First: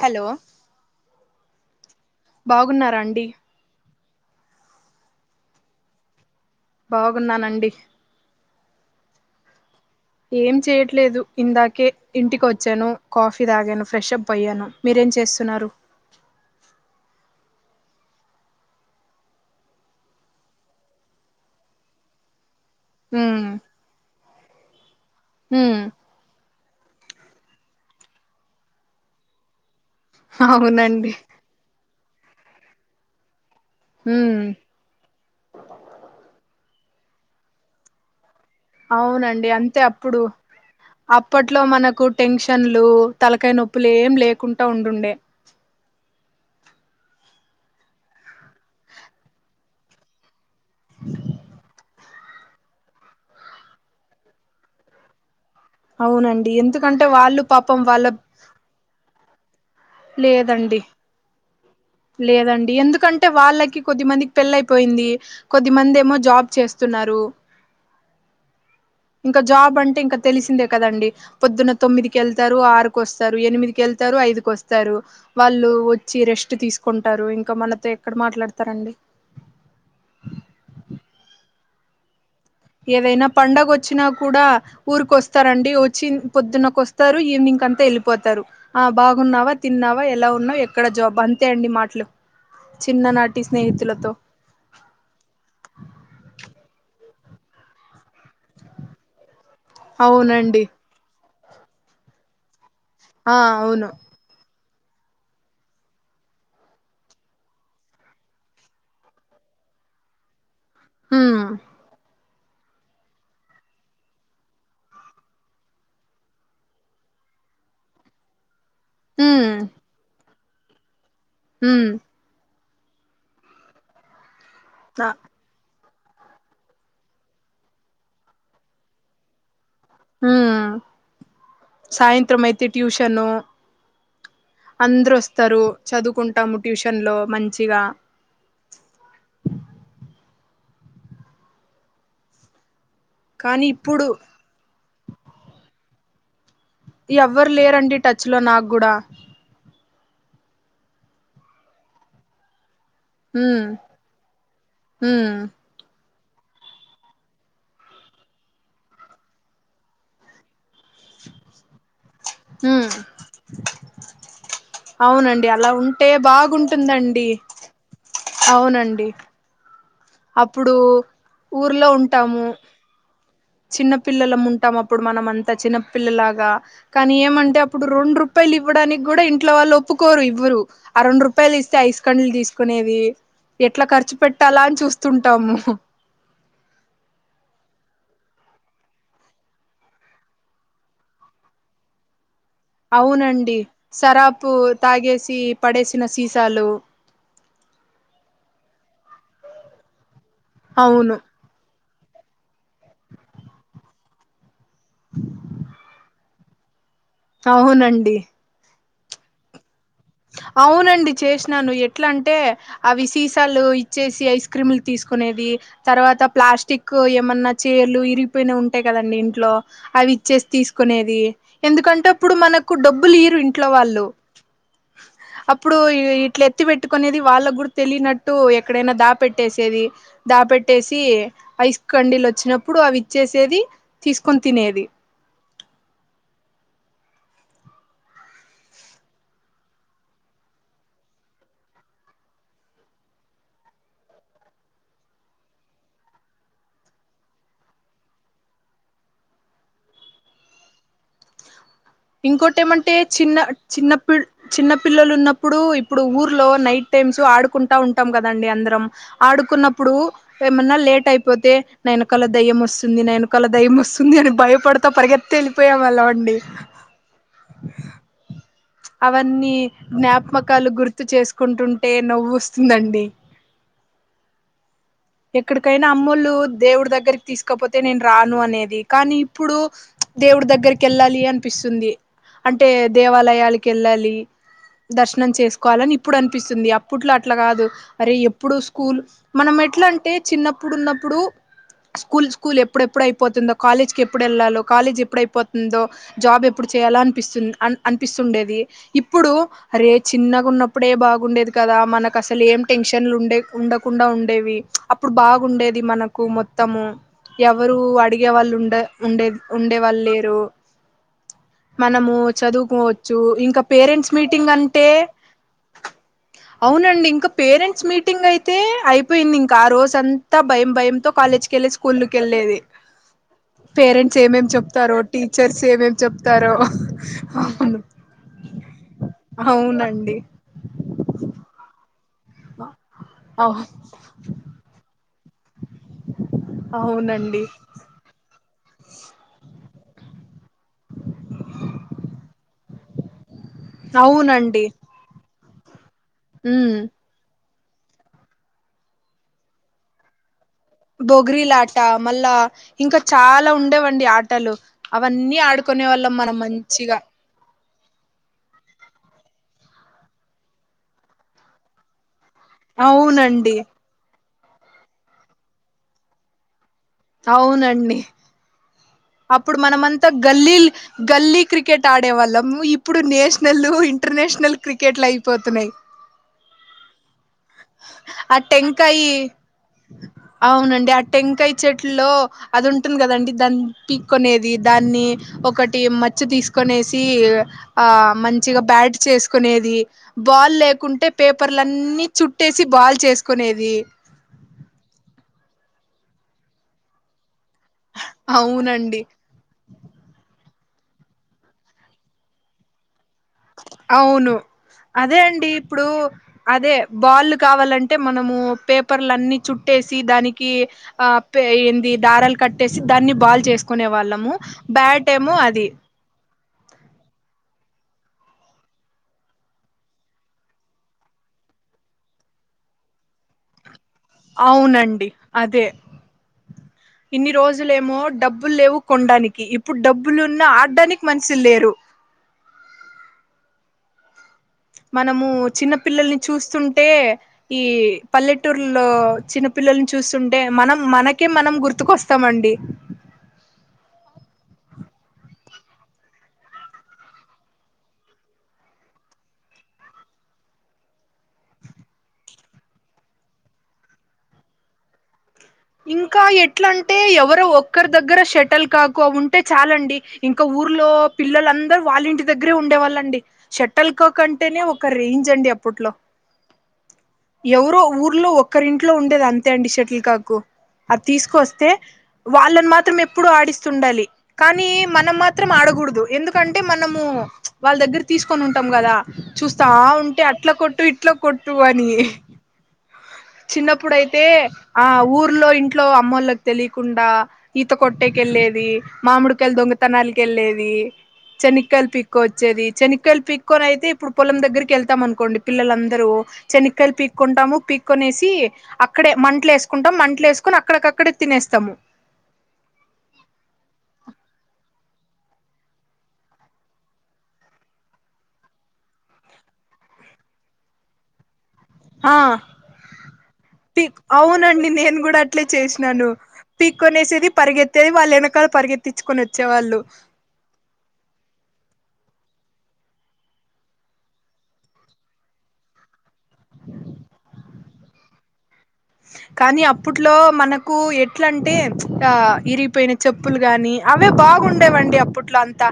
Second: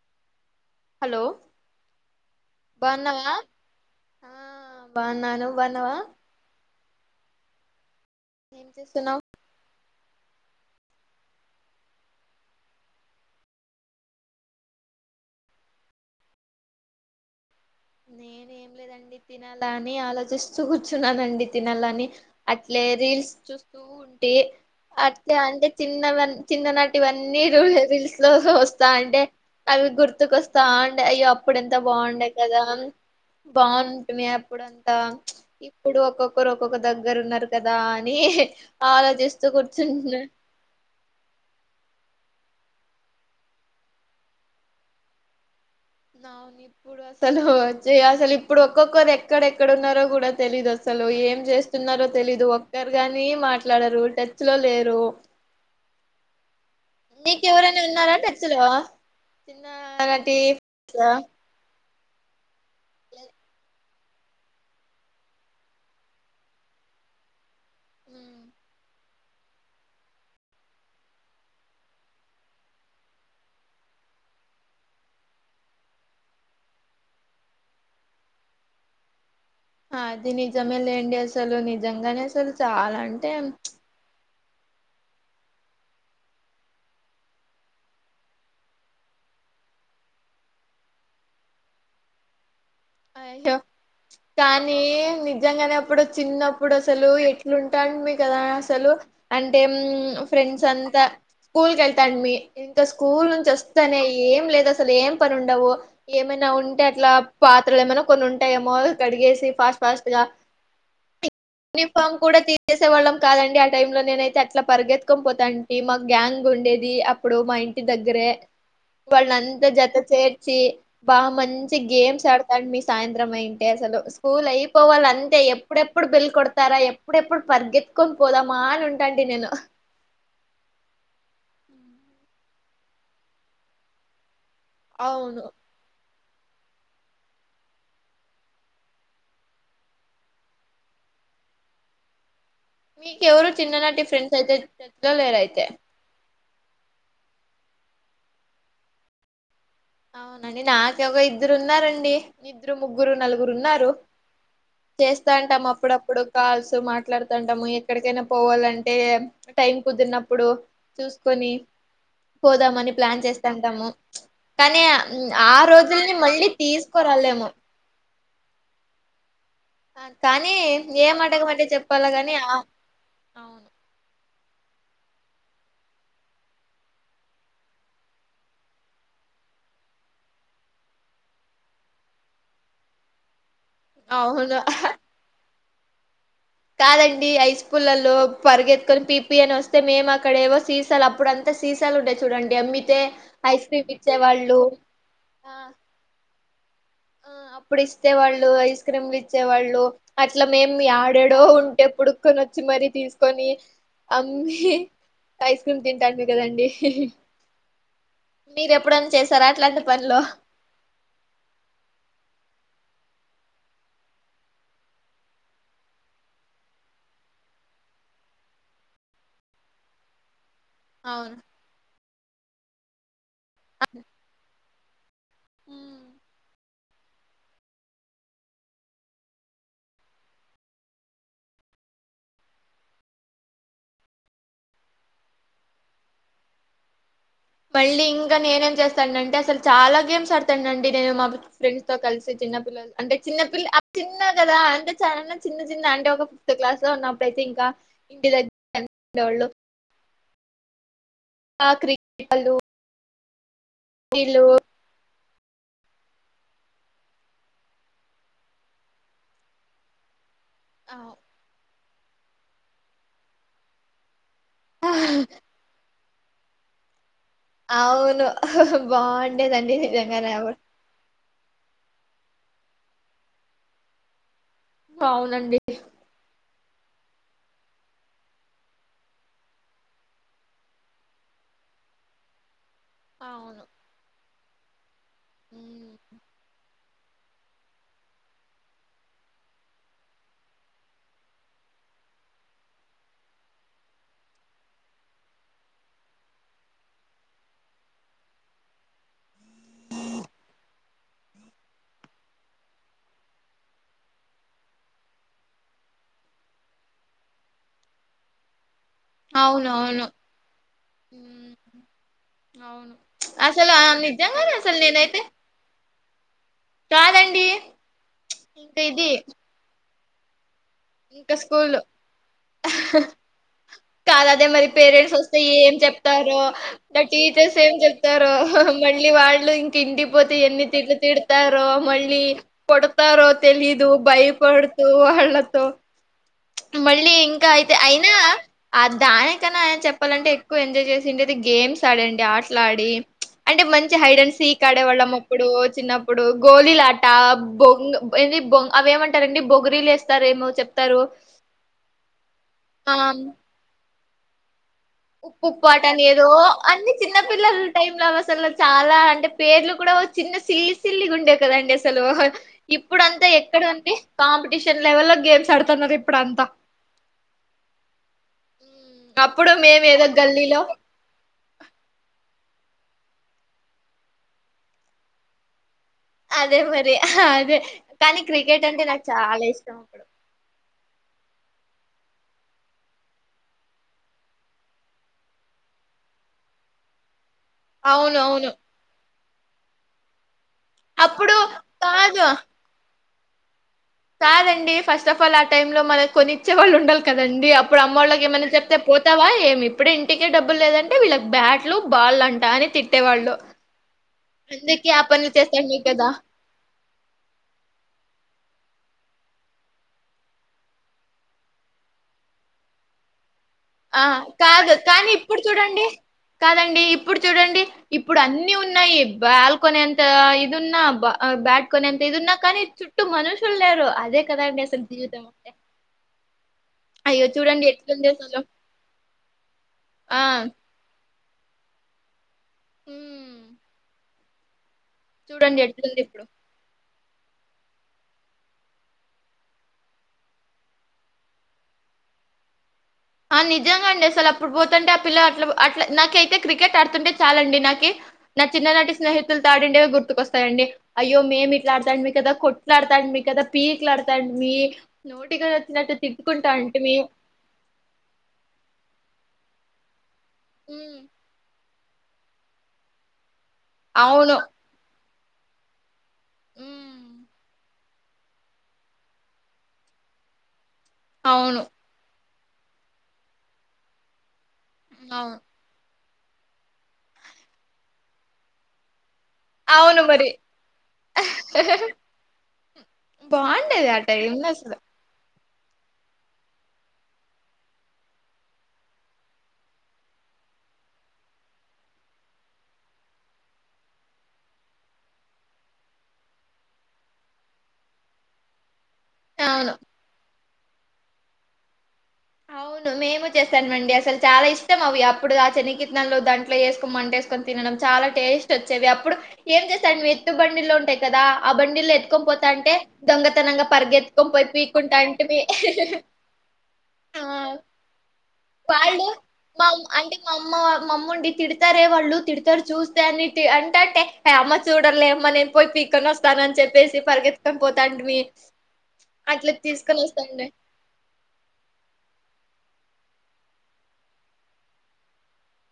Hello hello బాగున్నారా అండి బాగున్నావా ఆ బాగున్నా నుబాన్నావా బాగున్నానండి ఏం చేస్తున్నావు ఏం చేయట్లేదు ఇందాకే ఇంటికి వచ్చాను కాఫీ తాగాను ఫ్రెష్ప్ పోయాను మీరు ఏంచేస్తున్నారు నేనేం లేదండి తినాల అని ఆలోచిస్తూ కూర్చున్నానండి తినాల అని అట్లే రీల్స్ ఉమ్ చూస్తూ ఉంటే అట్ అంటే ఉమ్ చిన్నవ చిన్ననాటి ఇవన్నీ ర రిల్స్ లో వస్తా అంటే అవి గుర్తుకొస్తాం అవునండి అయ్యో అప్పుడు ఎంత బాగుండేయి కదా బాగుంటుంది ఉమ్ అప్పుడంతా ఇప్పుడు ఒక్కొక్కరు క్కొక్క దగ్గర ఉన్నారు కదా అని ఆలోచిస్తూ అవునండి అంతే అప్పుడు కూర్చుంటున్నా అప్పట్లో మనకు టెన్షన్లు తలకాయి నొప్పులు ఏం లేకుండా ఉంటుండే అవును ఇప్పుడు అసలు అసలు ఇప్పుడు ఒక్కొక్కరు ఎక్కడెక్కడన్నారో కూడా తెలీదు అసలు ఏం చేస్తున్నారో తెలీదు ఒక్కరుగాని మాట్లాడరు టచ్ లో లేరు అవునండి ఎందుకు నీకెవరైనా ఉన్నారా టచ్చలో చిన్న నటి లేదండి లేదండి ఎందుకంటే వాళ్ళకి కొద్ది మందికి పెళ్ళ అయిపోయింది కొద్దిమంది ఏమో జాబ్ చేస్తున్నారు హ ఇంకా జాబ్ అంటే ఇంకా తెలిసిందే కదండి పొద్దున్న తొమ్మిదికి వెళ్తారు ఆరుకు వస్తారు ఎనిమిదికి వెళ్త వెతారు ఐదుకు వస్తారు వాళ్ళు వచ్చి రెస్ట్ తీసుకుంటారు ఇంకా మనతో ఎక్కడ మాట్లాడతారండి ఆ అదినిజమే లేండిసలు నిజంగానే అసలు చాలా ఏదైనా అంటే పడుగ వచ్చినా కూడా ఊరిక వస్తారండి వచ్చి పొద్దున్నక వస్తారు ఈవినింగ్ కంతా వెళ్ళిపోతారు ఆ బాగు బాగున్నావా తిన్నావా ఎలా ఉన్నావు ఎక్కడ జాబ్ అంతే అండి మాటలు చిన్ననాటి అయ్యో స్నేహితులతో కానీ నిజంగానేప్పుడు చిన్నప్పుడు అసలు ఎట్లుంటాంట మీ కదా అసలు అంటే అవునండి ఫ్రెండ్స్ అంతా స్కూల్ కి వెళ్తాం మీ ఇంకా స్కూల్ ఆ నుంచి అవును వస్తేనే ఏం లేద అసలు ఏం పని ఉండవు ఏమైనా ఉంటే అట్లా పా ఇలు ఏమైన్నా కొన్ని ఉంటాయేమో కడిగేసి ఫాస్ట్ ఫాస్ట్ గా హ్మ్ యూనిఫామ్ కూడా తీనేసేవాళ్ళం కాదండి ఆ టైమ్ లో నేనైతే అట్లా పరిగెత్తుకొ పోతాంటి మాకు గ్యాంగ్ ఉండేది అ ప్పుడు మా ఇంటి దగ్గరే వాళ్ళన హ్మ్ అంతా జత చేర్చి బా మంచి హ్మ్ గేమ్స్ ఆడ తం మీ సాయంత్రం అయింటే అసలు స్కూల్ అయిపోవాలి ఆ అంతే ఎ ఎప్పుడెప్పుడు బెల్ కొడతారా ఎప్పుడెప్పుడు పరిగెత్తుకొని పోదామా అని ఉంటంటి నేను హ్మ్ సాయంత్ర అయితే ట్యూషను అందరు అవును వస్తారు చదువుకుంటాము ట్యూషన్ లో మంచిగా మీకెవరు కానీ చిన్ననాటి ఇప్పుడు ఫ్రెండ్స్ అయితే టచ్ లో లేరు అయితే ఎవ్వరు లేరండి టచ్ లో నాకూడా అవునండి నాకు ఎవరో ఇద్దరు ఉన్నారండి ఇద్దరు ముగ్గురు నలుగురు ఉమ్ ఉన్నారు చేస్తా ఉమ్ అంటాం అప్పుడప్పుడు కాల్స్ మాట్లాడుతంటాము ఎక్కడికైనా పోవాలంటే టైం కుదిరినప్పుడు చూసుకొని ఉమ్ పోదామని ప్లాన్ చేస్తాంటాము కానీ అవునండి ఆ అలా ఉంటే రోజుల్ని మళ్ళీ బాగుంటుందండి తీసుకురాలేము అవునండి కానీ అప్పుడు ఏం అడగమంటే ఊర్లో చెప్పాల గాని ఉంటాము ఆ చిన్నపిల్లలముంటాం అప్పుడు మనం అంత చిన్నపిల్లలాగా కానీ ఏమంటే అప్పుడు రెండు రూపాయ పాయలు ఇవ్వడానికి కూడా ఇంట్లో వాళ్ళు ఒప్పుకోరు ఇవ్వరు అరెండు రూపాయలు ఇస్తే ఐస్ కండలు తీసుకునేది ఎట్లా ఖర్చు అవును పెట్టాలా అని చూస్తుంటాము కాదండి ఐస్ పుల్లలు పరిగెత్కొని పీపి అని వస్తే మేము అక్కడ ఏవో సీసన్ అప్పుడుంతా సీసాలు ఉండాచు అవునండి సరాపు ఇచ్చేవాళ్ళు తాగేసి ఆ పడేసిన సీసాలు ఆ అప్పుడు ఇస్తే వాళ్ళు ఐస్ క్రీమ్లు ఇచ్చేవాళ్ళు అట్ల మేం అవును యడాడో ఉంటే బుడుకొని వచ్చి మరీ తీసుకొని అమ్మి ఐస్ క్రీమ్ తింటాంటిమి గదండి అవునండి ఎప్పుడన్న చేశారు అట్లాంట్ అవునండి చేసినాను ఎ ఎట్లా అంటే అవి సీసాలు ఇచ్చేసి ఐస్ క్రీమ్లు తీసుకునేది తర్వాత ప్లాస్టిక్ తో ఏమన్న చైర్లు ఇరిగిపోయినవి ఉంటాయి కదండి ఇంట్లో అవి ఇచ్చేసి తీస్ కోనేది అవును ఎందుకంటే అప్పుడు మనకు డబ్బులు ఇయ్యరు ఇంట్లో వాళ్ళు అప్పుడు ఇట్లా ఎత్తి పెట్ ట్టకునేది వాళ్ళ కూడా తెలినట్టు ఎక్కడైనా దా పెట్టేసేది దాపెట్టేసి ఐస్ కండీలు వచ్చినప్పుడు అవి ఇచ్చేసేది తీసుకొని తినేది మళ్ళీ ఇంకా నేనేం చేస్తాను అంటే అసలు చాలా గేమ్స్ ఆడతా అండి నేను మా ఫ్రెండ్స్ తో కలిసి చిన్న పిల్లలు అంటే చిన్నపిల్ల చిన్న కదా అంటే చాలా చిన్న చిన్న అంటే ఒక ఫిఫ్త్ క్లాస్ లో ఉన్నప్పుడయితే ఇంకా ఇంటి దెగ్గర ఉండేవోల్లు ఆకరి ఇంకోటి [unintelligible] ఏమంటే చిన్న చిన్నపిల్ చిన్న పిల్లలున్న ఇప్పుడు ఇప్పుడు ఊర్లో నైట్ టైమ్స్ ఆడుకుంటా ఉంటాం కదండి అందరం ఆడుకున్నప్పుడు ఏమన్నా లేట్ అయిపోతే నయనకాల దయ్య వస్తుంది నయనకాల దయ్య వస్తుంది అని భయపడతా పరిగెత్తి వెళ్ళిపోయే వాళ్ళం అండి అవును అవన్నీ బాగుండేదండి నిజంగానే జ్ఞాపకాలు గుర్తు చేసు కుంటుంటే నవ్వు వస్తుందండి అవునండి ఎక్కడికైనా అమ్మోలు దేవుడి దగ్గరికి తీసుకోపోతే నేను రాను అనేది కానీ ఇప్పుడు దేవుడి దగ్గరికి వెళ్ళాలి అనిపిస్ తుంది అంటే అవును దేవాలయాలకు వెళ్ళాలి దర్శనం చేసుకోవాలని ఇప్పుడు అనిపిస్తుంది అప్పట్లో అట్లా కాదు అరే ఎప్పుడు స్కూల్ మనం ఎట్లా అంటే చిన్నప్పుడు ఉన్నప్పుడు స్కూల్ స్కూల్ ఎప్పుడెప్పుడు అయిపోతుందో కాలేజ్ కి ఎప్పుడు వెళ్ళాలో కాలేజ్ ఎప్పుడైపోతుందో జాబ్ ఎ ఇప్పుడు చేయాల అనిపిస్తు అ అనిపిస్తుండేది ఇప్పుడు అరే చిన్నగా ఉన్నప్పుడే బాగుండేది కదా మనకు అసలు ఏం టెన్షన్లు ఉండే ఉండకుండా ఉండేవి అప్పుడు బాగుండేది మనకు మొం మొత్తము ఎవరు అడిగేవాళ్ళు ఉండే ఉండే ఉండేవాళ్ళు అవునవును లేరు అవును మనము అవును చదువుకోవచ్చు ఇంకా అసలు పేరెంట్స్ మీటింగ్ నిజంగానే అసలు అంటే నేనైతే అవునండి ఇంకా కాదండి పేరెంట్స్ మీటింగ్ అయితే ఇంకా ఇది అయిపోయింది, ఇంకా ఆ రోజు భయం భయంతో కాలేజ్కి వెళ్ళి స్కూల్ కి వెళ్ళలేది పేరెంట్స్ ఏమేం చెప్తారో టీచర్స్ ఏమేం చెప్తారు చెప్తారో నా టీచర్స్ ఏం అవును చెప్తారో మళ్ళీ వాళ్ళు ఇంక అవునండి ఇంటికిపోతే ఎన్ని తిట్లులు తిడతారో మళ్ళీ కొడతారో అవు తెలీదు భయపడుతూ అళ్ళతో మళ్ళీ అవునండి ఇంకా అయితే అయినా ఆ దాని కన్నా చెప్పాలంటే ఎక్కువ ఎంజాయ్ చేసిండేది గేమ్స్ ఆడండి ఆటలాడి అంటే మంచి హైడ్న్ సీక్ అవునండి ఆడేవాళ్ళం అప్పుడు చిన్నప్పుడు ఉమ్ గోలీలాట బొంగ ఏ బొ అవి ఏమంటారండి బొగరీలు వస్తారేమో చెప్ప బొగరిలాట మళ్ళా ఇంకా ఆ చాలా ఉండేవండి ఆటలు అవన్నీ ఉప్పు ఉప్పు ఆడుకునే ఆటని వాళ్ళం ఏదో మనం అన్ని మంచిగా చిన్నపిల్లలు టై లో అసలు చాలా అంటే పేర్లు కూడా చిన్న సిల్లి సిల్లిగా ఉండేవి కదండి అసలు ఇప్పుడంతా అవునండి ఎక్కడంటే కాంపిటీషన్ లెవెల్ లో గేమ్స్ ఆడుతున్నారు ఇప్పుడంతా అవునండి ఉమ్, అప్పుడు మేము ఏదో మనమంతా గల్లీలో గల్లీలు గల్లీ క్రికెట్ ఆడేవాళ్ళము ఇప్పు ఇప్పుడు నేషనల్ ఇంటర్నేషనల్ క్రికెట్లు అయిపోతున్నాయ్ అదే మరి అదే కానీ ఆ క్రికెట్ అంటే నాకు టెంకాయి చాలా ఇష్టం అవునండి ఆ టెంకాయ చెట్లో అది ఉంటుంది కదండి దాని పీక్కోనేది దాన్ని ఒకటి మచ్చ తీసుకొనేసి ఆ అవును అవును మంచిగా బ్యాట్ చేసుకునేది బాల్ లేకుంటే అప్పుడు పేపర్లన్నీ కాదు చుట్టేసి బాల్ చేసుకునేది కాదండి ఫస్ట్ ఫ్ల్ ఆ టైమ్ లో మనకి కొనిచ్చే వాళ్ళు ఉండాలి కదండి అప్పుడు అమ్మళ్ళకి ఏమన్నా చెప్తే అవునండి పోతావా ఏమి ఇప్పుడే ఇంటికే డబ్బు లేదంటే వీళ్ళకి బ్యాట్లు బాల్ అంటా అని తిట్ అవును ఆ అదే పనులు అండి చేస్తాండి ఇప్పుడు కదా అదే బాల్ కావాలంటే మనము పేప్ పర్లన్ని చుట్టేసి దానికి ఆ ఎంది దారాలు కట్టేసి దాన్ని బాల్ చేసు ఆ కాదు కానీ ఇప్పుడు చూడండి కాదండి ఇప్పుడు చూడండి ఇప్పుడు అన్ని ఉన్నాయి బాల్కొనే అంత ఇది ఉన్నా బాట్కొనేంత ఇది ఉన్నా కానీ చుట్టూ మనుషులు లేరు అదే కదండి అసలు అవునండి జీవితం అంటే అదే అయ్యో ఇన్ని చూడండి రోజులేమో ఎట్లుంది అసలు డబ్బులు లేవు కొనడానికి ఇప్పుడు ఆ డబ్బులున్న ఆడడానికి మనుషులు లేరు మ్ మనము చిన్న పిల్లల్ని ఇప్పుడు చూస్తు అంటే ఈ పల్లెటూర్లో చిన్నపిల్లని చూస్తుంటే మనం మనకే మనం గుర్తు ఎత్తు కోస్తామండి ఆ నిజంగా అండి అసలు అప్పుడు పోతుంటే ఆ పిల్ల అట్ల అట్లా నాకైతే క్రికెట్ ఆడుతుంటే చాలండి నాకి నా చిన్ననాటి స్నేహితులు తాడిండే గుర్తుకొస్తాయండి. అయ్యో మేము ఇట్లాడతాం మీకు గదా కొట్లాడతాండి మీ కదా పీక్ లాడతాం మీ నో ఇంకా ఎట్లా అంటే ఎవరు ఒక్కరి దగ్గర షటల్ కాకో ఉంటే చాలండి. ఇంకా ఊర్లో మ్మ్ పిల్లలందరూ వాళ్ళ ఇంటి దగ్గరే ఉండేవాళ్ళండి. షటల్ కాక్ అవును అంటేనే ఒక రేంజ్ అండి అప్పట్లో మ్మ్ ఎవరో ఊర్లో ఒక్కరింట్లో ఉండేది అంతే అండి షటిల్ కాకు అది అవును తీసుకొస్తే వాళ్ళని మాత్రం ఎప్పుడు ఆడిస్తుండాలి కానీ మనం అవును మాత్రం ఆడకూడదు, ఎందుకంటే మనము వాళ్ళ దగ్గర తీసుకొని ఉంటాం గదా చూస్తా ఆ అవును ఉంటే మరి అట్ల కొట్టు ఇట్ల కొట్టు అని బాగుండేది ఆ చిన్నప్పుడైతే టైం లో అసలు ఆ ఊరు ఊర్లో ఇంట్లో అమ్మోళ్లకు తెలియకుండా ఈత కొట్టేెళ్ళేది మామిడికాయలు దొంగతనానికెళ్లే ళ్లేది చెనిక్కయలు పిక్కు వచ్చేది శనక్కయలు పిక్కో అయితే ఇప్పుడు పొలం దగ్గరికి వెళ్తాం అనుకోండి పిల్లలందరము చెనక్కాయలు పీక్కుంటాము పీక్ కొనేసి అక్కడే మంటలు అవును వేసుకుంటాం మంటలు వేసుకొని అక్కడికక్కడే తినేస్తాము అవును మేము చేస్తానమండి అసలు చాలా ఇష్టం అవి అప్పుడు ఆ శన్న కత్నలు దంట్లో వేసుకొ మంట వేసుకొని తినడం చాలా టేస్ట్ వచ్చేవి అప్పుడు ఏం చేస్తాడు ఎత్తు బండిల్లో ఉంటాయి కదా ఆ బండిలు ఆ ఎత్తుకొని పోతా అంటే దొంగతనంగా పరిగ పీక్ ఎత్తుకొని పీకుంటా ఉంటిమి పీకొనేసేది పరిగెత్తేేది వాళ్ళు వెనకాల వాళ్ళు పరిగెత్తించుకొని మా వచ్చేవాళ్ళు అమ్మ- అంటే మా అమ్మ మా అమ్ముండి తిడతారే వాళ్ళు తిడతారు చూస్తే అని అంట అంటే అమ్మ చూడలే అమ్మ నేను పోయి పీక్కోని వస్తాను నని చెప్పేసి పరిగెత్తుకొని పోతాంటిమి అట్లా కానీ తీసుకొని అప్పుట్లో వస్తాండి మనకు ఎట్లాంటే ఆ విరిగిపోయిన చెప్పులు గాని అవే బాగుండేవండి అప్పట్లో అంతా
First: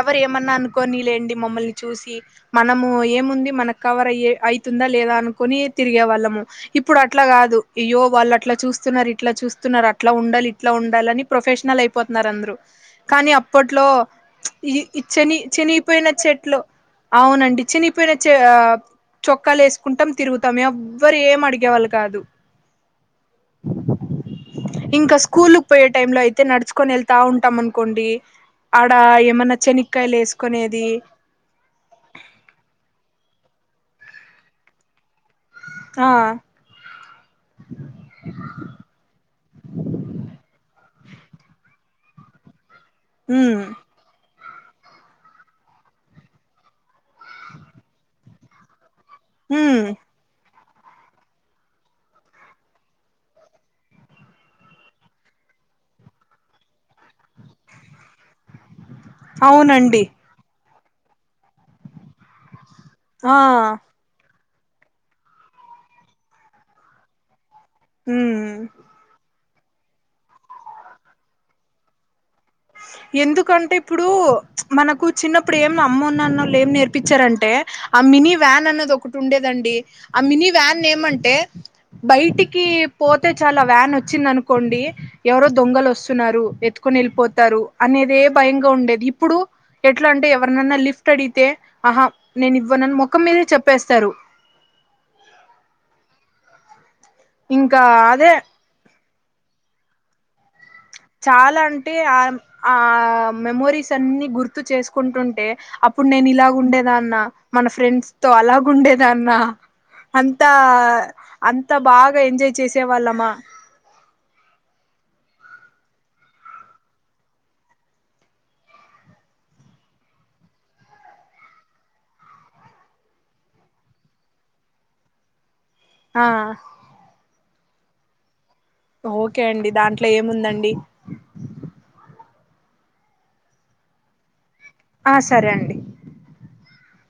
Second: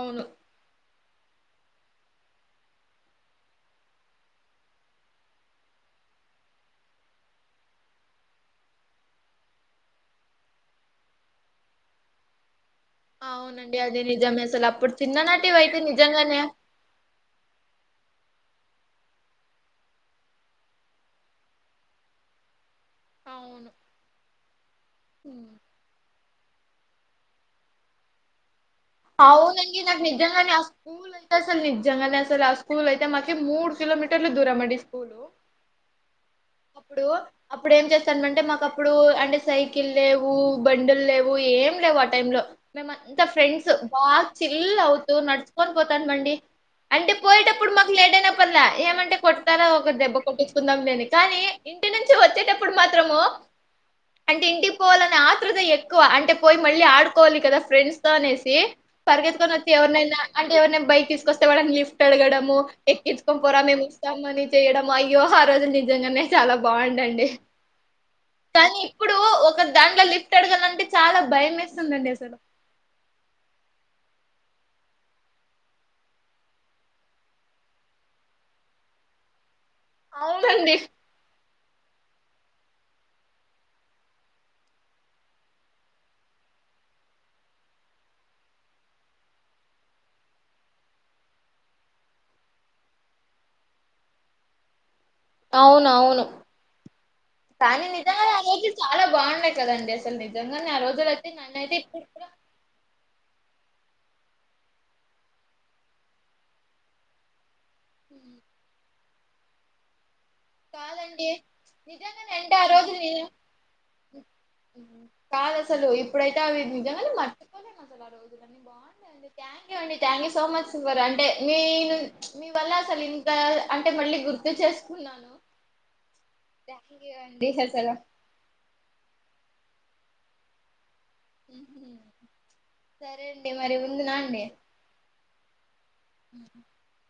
ఎవరు ఏమన్నా అనుకోని లెండి మమ్మల్ని చూసి మనము ఏముంది మనకు కవర్ అవుతుందా లేదా అనుకుని తి వాళ్ళము ఇప్పుడు అట్లా కాదు అయ్యో వాళ్ళు అట్లా చూస్తున్నారు ఇట్లా చూస్తున్నారు అట్లా ఉండాలి ఇట్లా ఉండాలి అని ప్రొఫెషనల్ అయిపోతున్నారు అందరు కానీ అవునండి అప్పట్లో అదే నిజమే అసలు ఈ అప్పుడు శని చిన్ననాటివయితే చనిగిపోయిన నిజంగానే చెట్లు అవునండి చినిగిపోయిన చొక్కాలు వేసుకుంటాం తిరుగుతాం ఎవ్వరు ఏం అడి గేవాళ్లు కాదు అవును ఇంకా ఉమ్. స్కూల్కి పోయే టైమ్ లో అయితే నడుచుకొని వెళ్తా ఉంటాం అనుకోండి. ఆడ ఏమన్నా అవునండి నాకు చెనిక్కాయలు నిజంగానే ఆ వేసుకునేది స్కూల్ అయితే అసలు నిజంగానే అసలు ఆ స్కూల్ అయితే మా మూడు కిలోమీటర్లు దూర మండి స్కూలు ఆ అప్పుడు అప్పుడు ఏం చేస్తామంటే మాకు అప్పుడు అంటే సైకిల్ లేవు బండ లేవు ఏం లేవు ఆ టైంలో మేమంతా ఉమ్ ఫ్రెండ్స్ బాగా చిల్ అవుతు నడుచుకొని పోతామండి అంటే పోయేటప్పుడు మాకు లేట్ అయిన పర్లా ఏమంటే కొడతారా ఉమ్ ఒక దెబ్బ కొట్ట కుందాం నేను కానీ ఇంటి నుంచి వచ్చేటప్పుడు మాత్రము అంటే ఇంటికి పోవాలనే ఆతృత ఎక్కువ అంటే పోయి మళ్ళీ ఆడుకోవాలి కదా ఫ్రెండ్స్ తో అని పరిగెత్తుకొని వచ్చి అవునండి ఎవరినైనా అంటే ఎవరినైనా బైక్ తీసుకొస్తే వాళ్ళని లిఫ్ట్ అడగడము ఆ ఎక్కించుకొని పోరా మేము ఇస్తాంమని చేయడం అయ్యో ఆ రోజులు నిజంగానే చాలా బాగుండండి. ఉమ్ కానీ ఇప్పుడు ఒక ఒక దాంట్లో లిఫ్ట్ అడగాలంటే చాలా భయం వేస్తుందండి అసలు ఎందుకంటే ఇప్పుడు మనకు చిన్నప్పుడు ఏం అమ్మానాన్న వాళ్ళు ఏం నేర్పించారంటే ఆ మినీ వ్యాన్ అనేది ఒకటి ఉండేదండి ఆ మినీ అవునండి. వ్యాన్ ఏమంటే బయటికి పోతే చాలా వ్యాన్ వచ్చింది అనుకోండి ఎవరో దొంగలు వస్తున్నారు ఎత్తు ఎత్తుకుని వెళ్ళిపోతారు అనేదే భయంగా ఉండేది ఇప్పుడు ఎట్లా అంటే ఎవరినైన లిఫ్ట్ అడిగితే ఆహా నేను ఇవ్వను మోఖం మీదే చెప్పేస్తారు అవునవును ఇంకా కానీ నిజంగానే అదే ఆ రోజు చాలా బాగుండె కదండి అసలు నిజంగానే ఆ రోజులైతే చాలా నన్నైతే అంటే ఇప్పుడు ఆ కూడా ఆ మెమోరీస్ అన్ని గుర్తు చేసుకుంటుంటే అప్పుడు నేను ఇలా ఉండేదాన్నా మన ఫ్రెండ్స్ తో ఉమ్, అలాగుండేదాన్న అంతా కాదండి అంతా బాగా నిజంగానే ఎంజాయ్ అంటే ఆ చేసే రోజులు వాళ్ళమా కాదు అసలు ఇప్పుడైతే అవి నిజంగానే మర్చిపోలేము అసలు ఆ రోజులన్నీ బాగుండండి థ్యాంక్ యూ అండి thank you so much your అంటే మీ మీ వల్ల అసలు ఇంకా అంటే మళ్ళీ గుర్తు చేసుకున్నాను ఆ థ్యాంక్ యూ అండి సరి సరేరా ఓకే అండి దాంట్లో ఏముందండి సరే అండి మరి వుందు నా అండి ఆ సరే అండి ఉ